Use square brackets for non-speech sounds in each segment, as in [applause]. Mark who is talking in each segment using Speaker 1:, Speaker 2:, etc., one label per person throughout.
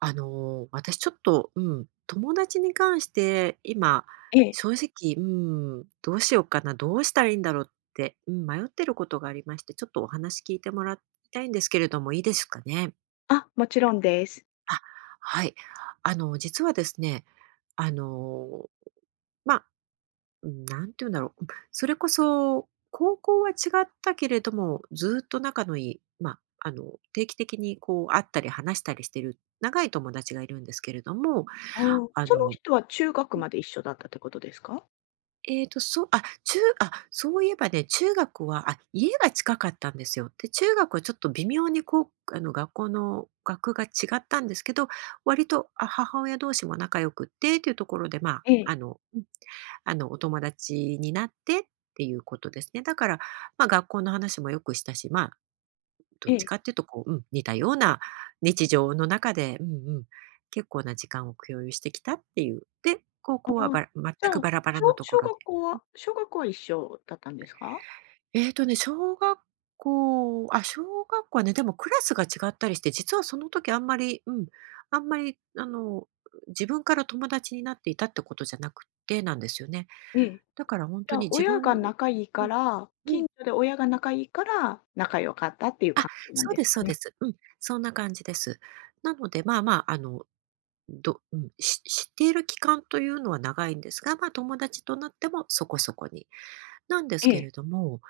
Speaker 1: 私ちょっと、友達に関して今、
Speaker 2: ええ。
Speaker 1: 正直、どうしようかな、どうしたらいいんだろうって、迷ってることがありまして、ちょっとお話聞いてもらいたいんですけれども、いいですかね？
Speaker 2: あ、もちろんです。
Speaker 1: あ、はい。実はですね、あの、まあ、うん、て言うんだろう、それこそ高校は違ったけれども、ずっと仲のいい、まあ、あの、定期的にこう会ったり話したりしてる長い友達がいるんですけれども、
Speaker 2: ああ、そ
Speaker 1: あ
Speaker 2: の
Speaker 1: の
Speaker 2: 人は中学まで一緒だったってことですか？
Speaker 1: そう、そういえばね、中学は、あ、家が近かったんですよ。で、中学はちょっと微妙にこう、学校の学区が違ったんですけど、割と、あ、母親同士も仲良くってっていうところで、ま
Speaker 2: え
Speaker 1: あ、
Speaker 2: え、
Speaker 1: お友達になってっていうことですね。だから、まあ、学校の話もよくしたし、まあ、ど
Speaker 2: え
Speaker 1: っち
Speaker 2: え。
Speaker 1: かっていうとこう、似たような日常の中で、うん、結構な時間を共有してきたっていう。で、高
Speaker 2: あ
Speaker 1: 校は
Speaker 2: あ、
Speaker 1: 全
Speaker 2: じゃ
Speaker 1: く
Speaker 2: あ、
Speaker 1: バラバラ
Speaker 2: し
Speaker 1: の
Speaker 2: ょ
Speaker 1: とこ
Speaker 2: 小
Speaker 1: ろ
Speaker 2: 学
Speaker 1: で、
Speaker 2: 校は小学校は一緒だったんですか？
Speaker 1: えっとね、小学小学校はね、でもクラスが違ったりして、実はその時あんまりうん、あんまりあの、自分から友達になっていたってことじゃなくてなんですよね。
Speaker 2: ええ。
Speaker 1: だから本
Speaker 2: じ
Speaker 1: 当
Speaker 2: ゃ
Speaker 1: に
Speaker 2: あ、
Speaker 1: 自
Speaker 2: 親
Speaker 1: 分、
Speaker 2: が仲いい
Speaker 1: う
Speaker 2: か
Speaker 1: ん
Speaker 2: ら、
Speaker 1: うん。
Speaker 2: 近所で親が仲いいから、仲良かったっていう
Speaker 1: あ、
Speaker 2: 感じなん
Speaker 1: そう
Speaker 2: で
Speaker 1: で
Speaker 2: す
Speaker 1: す
Speaker 2: か
Speaker 1: そうで
Speaker 2: ね？
Speaker 1: す。うん、そんな感じです。なので、まあまあ、あの、どうん、し知っている期間というのは長いんですが、まあ、友達となってもそこそこに、なんです
Speaker 2: え
Speaker 1: け
Speaker 2: え、
Speaker 1: れども、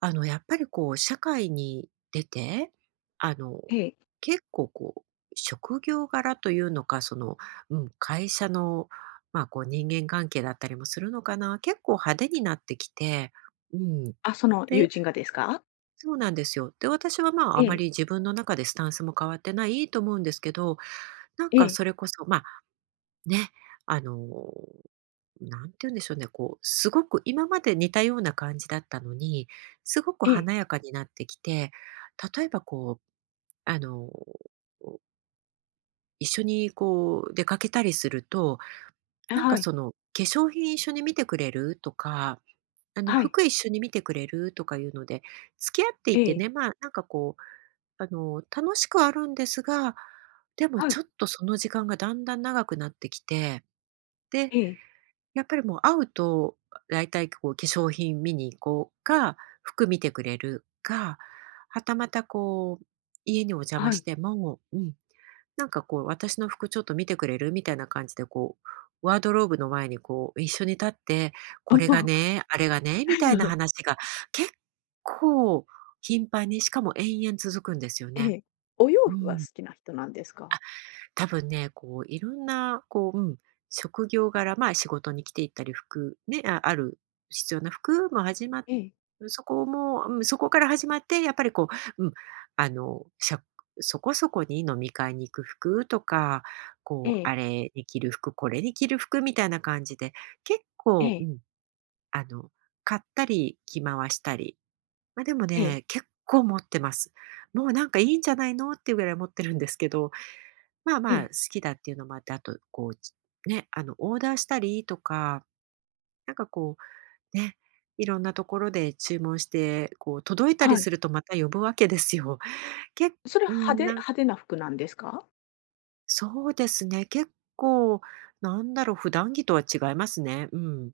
Speaker 1: やっぱりこう、社会に出て、あの、
Speaker 2: ええ。
Speaker 1: 結構こう、職業柄というのか、その、うん、会社の、まあ、こう、人間関係だったりもするのかな、結構派手になってきて、うん。
Speaker 2: あ、その友
Speaker 1: で、
Speaker 2: 人がですか？
Speaker 1: そうなんですよ。で、私はまあ、
Speaker 2: え
Speaker 1: あま
Speaker 2: え、
Speaker 1: り自分の中でスタンスも変わってないと思うんですけど、なん
Speaker 2: え
Speaker 1: か
Speaker 2: え、
Speaker 1: それこそ、まあ、ね、あの、なんて言うんでしょうね、こう、すごく今まで似たような感じだったのに、すごく
Speaker 2: ええ、
Speaker 1: 華やかになってきて、例えばこう、あの、一緒にこう出かけたりすると、
Speaker 2: あ、
Speaker 1: なん
Speaker 2: は
Speaker 1: か
Speaker 2: い、
Speaker 1: その、化粧品一緒に見てくれる？とか、
Speaker 2: はい、
Speaker 1: 服一緒に見てくれる？とかいうので、付き合って
Speaker 2: え
Speaker 1: いて
Speaker 2: え、
Speaker 1: ね、まあ、なんかこう、楽しくはあるんですが、でも
Speaker 2: はい、
Speaker 1: ちょっとその時間がだんだん長くなってきて、で、
Speaker 2: ええ、
Speaker 1: やっぱりもう会うと、だいたいこう化粧品見に行こうか、服見てくれるか、はたまたこう、家にお邪魔
Speaker 2: は
Speaker 1: し
Speaker 2: い。
Speaker 1: ても、なんかこう私の服ちょっと見てくれるみたいな感じでこう、ワードローブの前にこう一緒に立って、これが
Speaker 2: [laughs] ああ、
Speaker 1: ね、あれがね、みたいな話が結構頻繁に、しかも延々続くんですよ
Speaker 2: え
Speaker 1: ね。
Speaker 2: え、お洋
Speaker 1: う
Speaker 2: 服は好
Speaker 1: ん。
Speaker 2: きな人なんですか？
Speaker 1: 多分ね、こういろんなこう、職業柄、まあ、仕事に来ていったり、服ね、ある必要な服も始まっ
Speaker 2: ええ。
Speaker 1: そこも、そこから始まって、やっぱりこう、あの、しゃそこそこに飲み会に行く服とか、
Speaker 2: え
Speaker 1: こう、あ
Speaker 2: え、
Speaker 1: れに着る服、これに着る服みたいな感じで、結
Speaker 2: え
Speaker 1: 構、
Speaker 2: え、
Speaker 1: あの、買ったり着回したり。ま、でも
Speaker 2: ええ、
Speaker 1: ね、結構持ってます。もうなんかいいんじゃないのっていうぐらい持ってるんですけど、まあ
Speaker 2: え
Speaker 1: まあ、
Speaker 2: え、
Speaker 1: 好きだっていうのもあって、あと、こう、ね、オーダーしたりとか、なんかこう、ね、いろんなところで注文して、こう、届いたり
Speaker 2: はい。
Speaker 1: するとまた呼ぶわけですよ。[laughs] け
Speaker 2: それは
Speaker 1: う
Speaker 2: 派手
Speaker 1: ん、なん
Speaker 2: 派手な服なんですか？
Speaker 1: そうですね、結構、なんだろう、普段着とは違いますね。うん。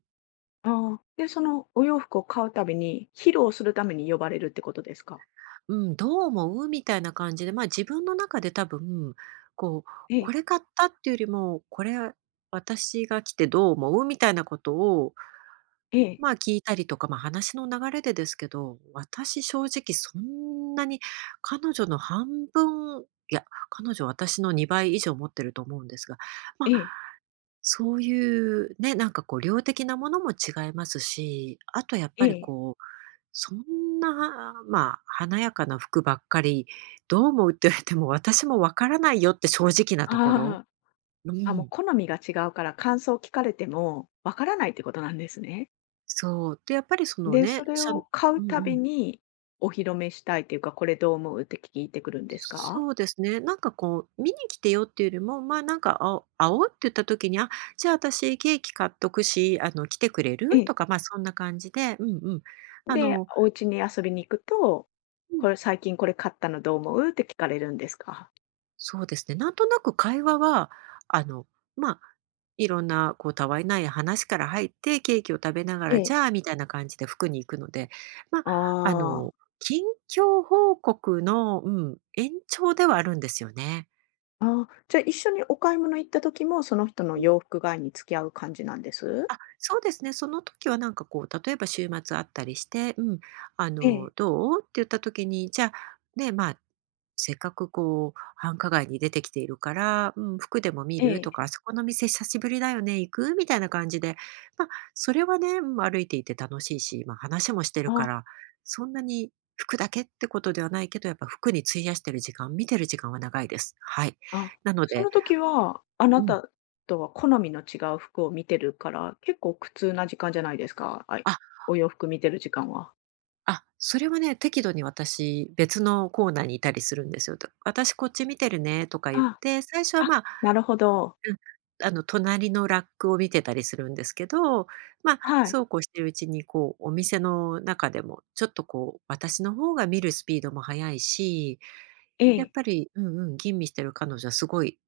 Speaker 2: ああ、で、そのお洋服を買うたびに、披露するために呼ばれるってことですか？
Speaker 1: うん、どう思う？みたいな感じで、まあ、自分の中で多分、こう、
Speaker 2: え
Speaker 1: こ
Speaker 2: え、
Speaker 1: れ買ったっていうよりも、これ、私が来てどう思う？みたいなことを
Speaker 2: ええ、
Speaker 1: まあ、聞いたりとか、ま、話の流れでですけど、私正直そんなに彼女の半分、いや、彼女私の2倍以上持ってると思うんですが、ま、あ、
Speaker 2: ええ、
Speaker 1: そういうね、なんかこう量的なものも違いますし、あとやっ
Speaker 2: え
Speaker 1: ぱり
Speaker 2: え。
Speaker 1: こう、そんな、まあ、華やかな服ばっかり、どう思うって言われても私もわからないよって正直なところ。
Speaker 2: あ
Speaker 1: う
Speaker 2: あ、あ、もう
Speaker 1: ん、
Speaker 2: 好みが違うから、感想を聞かれてもわからないってことなんですね。
Speaker 1: そう。で、やっぱりその
Speaker 2: で、そ
Speaker 1: ね、
Speaker 2: れ
Speaker 1: しゃう
Speaker 2: を買う
Speaker 1: んう
Speaker 2: たび
Speaker 1: ん
Speaker 2: に、お披露目したいっていうか、これどう思うって聞いてくるんですか？
Speaker 1: そうですね。なんかこう、見に来てよっていうよりも、まあなんか、あ会おうって言った時に、あ、じゃあ私ケーキ買っとくし、来てくれ
Speaker 2: え
Speaker 1: る？
Speaker 2: え。
Speaker 1: とか、まあそんな感じで、うんうん。あ
Speaker 2: で、
Speaker 1: の、
Speaker 2: お家に遊びに行くと、
Speaker 1: うん、
Speaker 2: これ最近これ買ったのどう思うって聞かれるんですか？
Speaker 1: そうですね。なんとなく会話は、あの、まあ、いろんなこう、たわいない話から入って、ケーキを食べなが
Speaker 2: え
Speaker 1: ら、じ
Speaker 2: え。
Speaker 1: ゃあみたいな感じで服に行くので、まあ、
Speaker 2: あ
Speaker 1: あ
Speaker 2: あ、
Speaker 1: の、近況報告の、延長ではあるんですよね。
Speaker 2: ああ、じゃあ一緒にお買い物行った時も、その人の洋服買いに付き合う感じなんです？
Speaker 1: あ、そうですね。その時はなんかこう、例えば週末あったりして、
Speaker 2: ええ、
Speaker 1: どうって言った時に、じゃあ、ね、まあ、せっかくこう、繁華街に出てきているから、服でも見る
Speaker 2: え
Speaker 1: とか、
Speaker 2: え。
Speaker 1: あそこの店久しぶりだよね、行くみたいな感じで、まあ、それはね、歩いていて楽しいし、まあ、話もしてるか
Speaker 2: あ、
Speaker 1: ら、そんなに服だけってことではないけど、やっぱ服に費やしてる時間、見てる時間は長いです。はい。
Speaker 2: あ、
Speaker 1: なの
Speaker 2: そ
Speaker 1: で、
Speaker 2: の時は、あな
Speaker 1: うん。
Speaker 2: たとは好みの違う服を見てるから、結構苦痛な時間じゃないですか？
Speaker 1: あ
Speaker 2: お洋服見てる時間は。
Speaker 1: あ、それはね、適度に私、別のコーナーにいたりするんですよ。と「私こっち見てるね」とか言っ
Speaker 2: あ、
Speaker 1: て、最初は、
Speaker 2: あ、
Speaker 1: まあ、
Speaker 2: なるほど。
Speaker 1: うん、隣のラックを見てたりするんですけど、まあ、
Speaker 2: はい。
Speaker 1: そうこうしてるうちに、こう、お店の中でも、ちょっと、こう、私の方が見るスピードも速いし、
Speaker 2: え
Speaker 1: やっ
Speaker 2: え、
Speaker 1: ぱり、吟味してる彼女はすごい、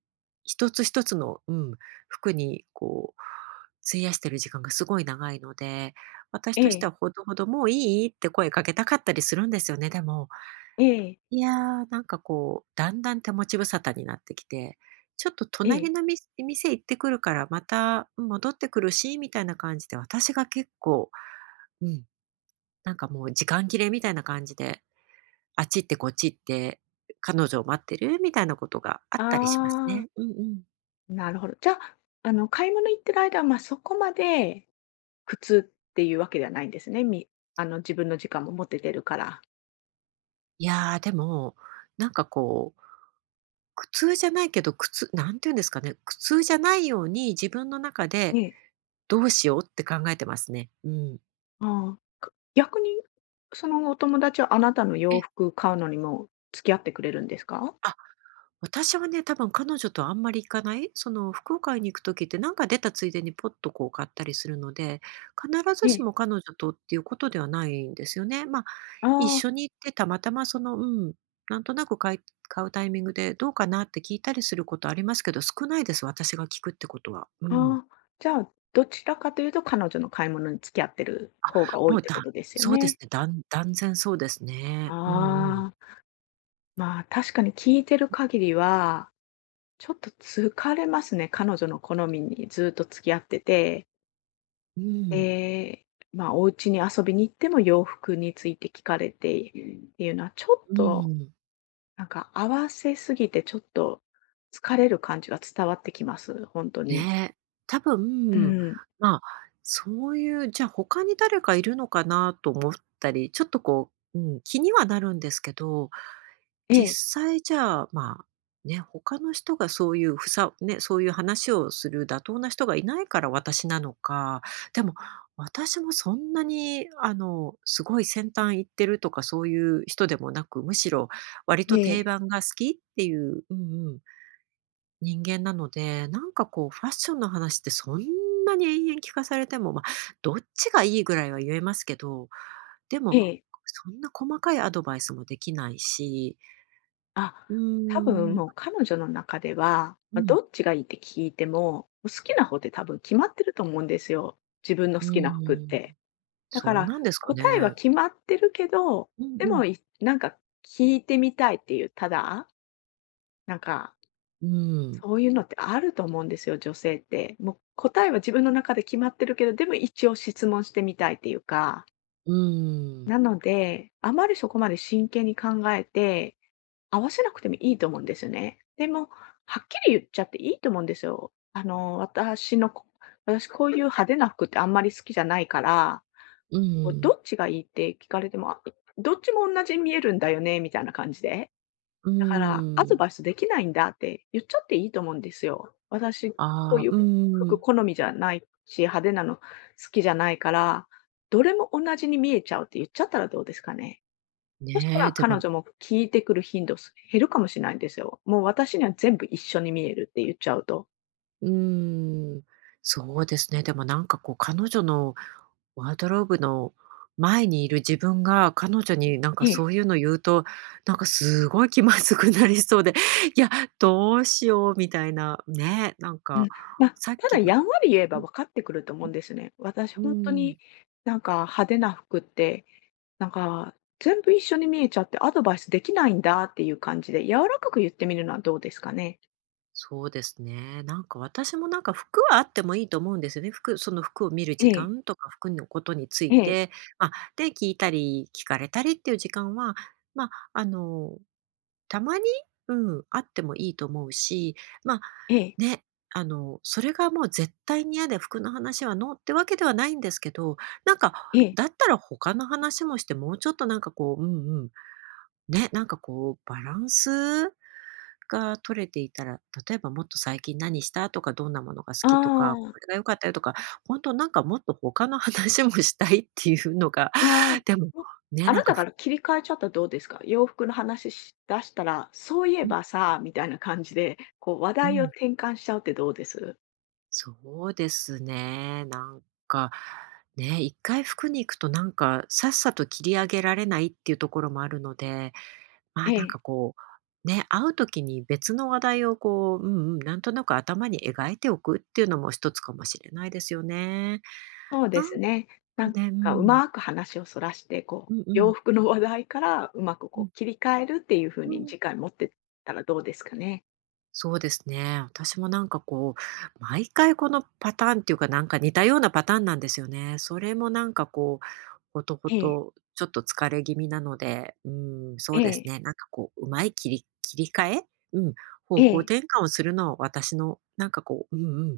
Speaker 1: 一つ一つの、服にこう、費やしてる時間がすごい長いので、私
Speaker 2: え
Speaker 1: として
Speaker 2: え、
Speaker 1: はほどほど、「もういい？」って声かけたかったりするんですよね。でも、
Speaker 2: ええ、
Speaker 1: いやー、なんかこう、だんだん手持ち無沙汰になってきて、「ちょっと
Speaker 2: ええ。
Speaker 1: 隣の店行ってくるから、また、戻ってくるし」みたいな感じで、私が結構、うん、なんかもう時間切れみたいな感じであっち行ってこっち行って、彼女を待ってるみたいなことがあったりします
Speaker 2: ああ、
Speaker 1: ね。うんうん。
Speaker 2: なるほど。じゃあ、あの、買い物行ってる間は、ま、そこまで苦痛っていうわけではないんですね。あの、自分の時間も持ててるから。
Speaker 1: いやー、でも、なんかこう、苦痛じゃないけど、苦痛なんて言うんですかね、苦痛じゃないように自分の中
Speaker 2: え
Speaker 1: で
Speaker 2: え。
Speaker 1: どうしようって考えてますね。うん。
Speaker 2: ああ、逆に、そのお友達はあなたの
Speaker 1: え、
Speaker 2: 洋服買うのにも付き合ってくれるんですか？
Speaker 1: あ、私はね、多分彼女とあんまり行かない、その福岡に行く時ってなんか出たついでにポッとこう買ったりするので、必ず
Speaker 2: え
Speaker 1: し
Speaker 2: え。
Speaker 1: も彼女とっていうことではないんですよね。ま、一
Speaker 2: ああ、
Speaker 1: 緒に行ってたまたまその、なんとなく買うタイミングでどうかなって聞いたりすることありますけど、少ないです、私が聞くってことは。うん。
Speaker 2: ああ、じゃあ、どちらかというと彼女の買い物に付き合ってる方が多い
Speaker 1: も
Speaker 2: っ
Speaker 1: う
Speaker 2: てこ
Speaker 1: だ
Speaker 2: とですよ
Speaker 1: そうです
Speaker 2: ね。
Speaker 1: ね、断然そうですね。うんうん。
Speaker 2: ああ、まあ、確かに聞いてる限りは、ちょっと疲れますね、彼女の好みにずっと付き合ってて。
Speaker 1: うん。
Speaker 2: で、まあ、お家に遊びに行っても洋服について聞かれてっていうのは、ちょっ
Speaker 1: う
Speaker 2: と、
Speaker 1: ん。
Speaker 2: なんか合わせすぎて、ちょっと疲れる感じが伝わってきます、本当に。
Speaker 1: ね。多
Speaker 2: う
Speaker 1: 分、
Speaker 2: ん。
Speaker 1: まあ、そういう、じゃあ他に誰かいるのかなと思ったり、ちょっとこう、うん、気にはなるんですけど
Speaker 2: ええ。
Speaker 1: 実際じゃあ、まあ、ね、他の人がそういうふさね、そういう話をする妥当な人がいないから私なのか、でも、私もそんなに、すごい先端行ってるとかそういう人でもなく、むしろ割と
Speaker 2: え
Speaker 1: 定
Speaker 2: え。
Speaker 1: 番が好きっていう、うんうん、人間なので、なんかこうファッションの話ってそんなに延々聞かされても、まあ、どっちがいいぐらいは言えますけど、で
Speaker 2: え
Speaker 1: も、
Speaker 2: え。
Speaker 1: そんな細かいアドバイスもできないし、
Speaker 2: あ、
Speaker 1: うー
Speaker 2: 多分
Speaker 1: ん、
Speaker 2: もう彼女の中では、
Speaker 1: う
Speaker 2: まあ、ど
Speaker 1: ん。
Speaker 2: っちがいいって聞いても、好きな方って多分決まってると思うんですよ。自分の
Speaker 1: う
Speaker 2: 好きな服っ
Speaker 1: ーん。
Speaker 2: て。だか
Speaker 1: そう
Speaker 2: ら、
Speaker 1: なんですか
Speaker 2: 答えは
Speaker 1: ね。
Speaker 2: 決まってるけど、
Speaker 1: う
Speaker 2: でも、
Speaker 1: ん
Speaker 2: なんか聞いてみたいっていう、ただなんか、
Speaker 1: うん。
Speaker 2: そういうのってあると思うんですよ、女性って。もう答えは自分の中で決まってるけど、でも一応質問してみたいっていうか。
Speaker 1: うー
Speaker 2: な
Speaker 1: ん。
Speaker 2: ので、あまりそこまで真剣に考えて、合わせなくてもいいと思うんですよね。でも、はっきり言っちゃっていいと思うんですよ。あの、私こういう派手な服ってあんまり好きじゃないから、
Speaker 1: うー
Speaker 2: こうど
Speaker 1: ん。
Speaker 2: っちがいいって聞かれても、あ、どっちも同じに見えるんだよねみたいな感じで。
Speaker 1: うー
Speaker 2: だから、アド
Speaker 1: ん。
Speaker 2: バイスできないんだって言っちゃっていいと思うんですよ。私、こ
Speaker 1: あ
Speaker 2: う
Speaker 1: あ、う
Speaker 2: いう
Speaker 1: ー
Speaker 2: 服
Speaker 1: ん。
Speaker 2: 好みじゃないし、派手なの好きじゃないから、どれも同じに見えちゃうって言っちゃったらどうですかね。そした
Speaker 1: ね、
Speaker 2: ら
Speaker 1: で
Speaker 2: 彼
Speaker 1: も
Speaker 2: 女も聞いてくる頻度減るかもしれないんですよ。もう私には全部一緒に見えるって言っちゃうと。
Speaker 1: うーん、そうですね。でもなんかこう彼女のワードローブの前にいる自分が、彼女になんか
Speaker 2: え
Speaker 1: そ
Speaker 2: え。
Speaker 1: ういうの言うと、なんかすごい気まずくなりそうで、いや、どうしようみたいな、ね、なんか、
Speaker 2: まあ、
Speaker 1: さっ
Speaker 2: ただ
Speaker 1: きの
Speaker 2: やんわり言え
Speaker 1: う
Speaker 2: ば
Speaker 1: ん、
Speaker 2: 分かってくると思うんですね。私
Speaker 1: うー
Speaker 2: ほんと
Speaker 1: ん。
Speaker 2: になんか派手な服ってなんか、全部一緒に見えちゃってアドバイスできないんだっていう感じで、柔らかく言ってみるのはどうですかね？
Speaker 1: そうですね。なんか私もなんか服はあってもいいと思うんですよね。その服を見る
Speaker 2: え
Speaker 1: 時
Speaker 2: え、
Speaker 1: 間とか、服のことについ
Speaker 2: ええ、
Speaker 1: て、まあ、で、聞いたり聞かれたりっていう時間は、まあ、たまに、うん、あってもいいと思うし、まあ、
Speaker 2: ええ、
Speaker 1: ね、それがもう絶対に嫌で服の話はノーってわけではないんですけど、なんか、
Speaker 2: ええ。
Speaker 1: だったら他の話もして、もうちょっとなんかこううんうん、ね、なんかこうバランスが取れていたら、例えばもっと最近何したとか、どんなものが好
Speaker 2: あ
Speaker 1: きとか、
Speaker 2: あ、
Speaker 1: これが良かったよとか、本当なんかもっと他の話もしたいっていうのが、
Speaker 2: ああ、
Speaker 1: [laughs] でも、
Speaker 2: お
Speaker 1: ね、
Speaker 2: あ
Speaker 1: な
Speaker 2: な
Speaker 1: んか
Speaker 2: たか
Speaker 1: ふ
Speaker 2: ら切り替えちゃったらどうですか？洋服の話し出したら、そういえ
Speaker 1: うん
Speaker 2: ばさ、みたいな感じで、こう話
Speaker 1: う
Speaker 2: 題を
Speaker 1: ん、
Speaker 2: 転換しちゃうってどうです？
Speaker 1: そうですね。なんか、ね、一回服に行くとなんか、さっさと切り上げられないっていうところもあるので、ま
Speaker 2: え
Speaker 1: あ、なんか
Speaker 2: え、
Speaker 1: こう、ね、会う時に別の話題をこう、うんうん、なんとなく頭に描いておくっていうのも一つかもしれないですよね。
Speaker 2: そうで
Speaker 1: な
Speaker 2: す
Speaker 1: ん
Speaker 2: ね。
Speaker 1: か
Speaker 2: なん
Speaker 1: ね、う
Speaker 2: かう
Speaker 1: ん。
Speaker 2: まく話をそらして、こ
Speaker 1: う
Speaker 2: う、
Speaker 1: んう
Speaker 2: 洋
Speaker 1: ん。
Speaker 2: 服の話題からうまく
Speaker 1: う
Speaker 2: こ
Speaker 1: ん。
Speaker 2: う切り替えるっていう風
Speaker 1: う
Speaker 2: に
Speaker 1: ん。
Speaker 2: 次回持ってったらどうですかね？
Speaker 1: そうですね。私もなんかこう、毎回このパターンっていうか、なんか似たようなパターンなんですよね。それもなんかこう、ほとほ
Speaker 2: ええ、
Speaker 1: と、ちょっと疲れ気味なので、うん、そ
Speaker 2: え
Speaker 1: うですね。
Speaker 2: え。
Speaker 1: なんかこう、うまい切り替えうん、方向
Speaker 2: え
Speaker 1: 転換をするのは私のなんかこう、うんうん、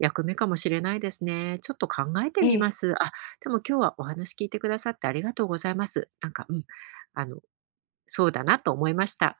Speaker 1: 役目かもしれないですね。ちょっと考えて
Speaker 2: え、
Speaker 1: み
Speaker 2: え
Speaker 1: ます。あ、でも今日はお話聞いてくださってありがとうございます。なんか、うん、あの、そうだなと思いました。